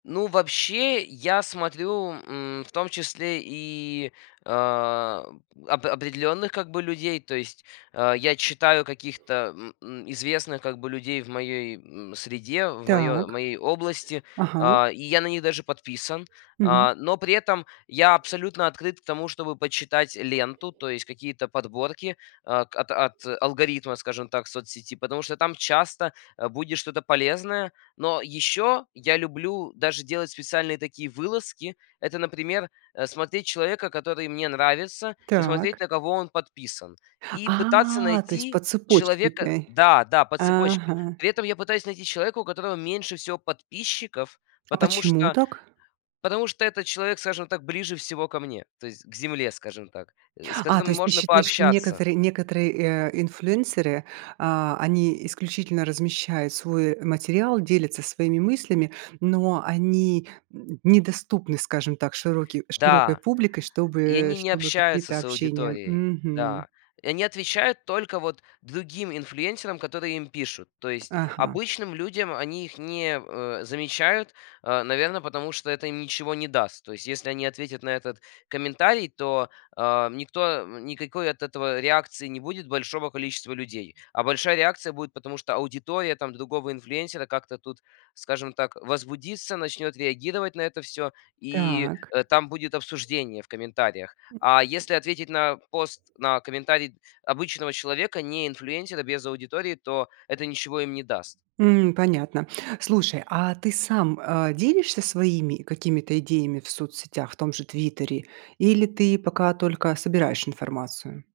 Ну, вообще, я смотрю, м, в том числе и, о, оп определённых, как бы, людей. То есть, о, я читаю каких-то, м м, известных, как бы, людей в моей, м, среде, в моё в Так. моей области. Ага. А, и я на них даже подписан. Мгм. А, но при этом я абсолютно открыт к тому, чтобы почитать ленту, то есть какие-то подборки, о, от от алгоритма, скажем так, соцсети, потому что там часто, э, будет что-то полезное. Но ещё я люблю даже делать специальные такие вылазки. Это, например, э, смотреть человека, который мне нравится, и смотреть, Так. на кого он подписан. И пытаться А, то есть по найти цепочке человека ты? Да, да, по цепочке. Ага. При этом я пытаюсь найти человека, у которого меньше всего подписчиков, А потому почему что, так? потому что этот человек, скажем так, ближе всего ко мне, то есть к земле, скажем так, э, с А, то которым есть ты можно считаешь, что пообщаться. некоторые некоторые, э, инфлюенсеры, а, они исключительно размещают свой материал, делятся своими мыслями, но они, м, недоступны, скажем так, широки широкой Да. публикой, чтобы И они не чтобы общаются какие-то с общения. аудиторией. Мгм. Да, и они отвечают только вот другим инфлюенсерам, которые им пишут. То есть Ага. обычным людям они их не, э, замечают, э, наверно, потому что это им ничего не даст. То есть если они ответят на этот комментарий, то, о, м, никто, м, никакой от этого реакции не будет большого количества людей. А большая реакция будет, потому что аудитория там другого инфлюенсера как-то тут, скажем так, возбудится, начнёт реагировать на это всё, и, Так. э, там будет обсуждение в комментариях. М. А если ответить на пост, на комментарий обычного человека, не инфлюенсера, без аудитории, то это ничего им не даст. М, понятно. Слушай, а ты сам, э, делишься своими какими-то идеями в соцсетях, в том же "Твиттере"? Или ты пока только собираешь информацию?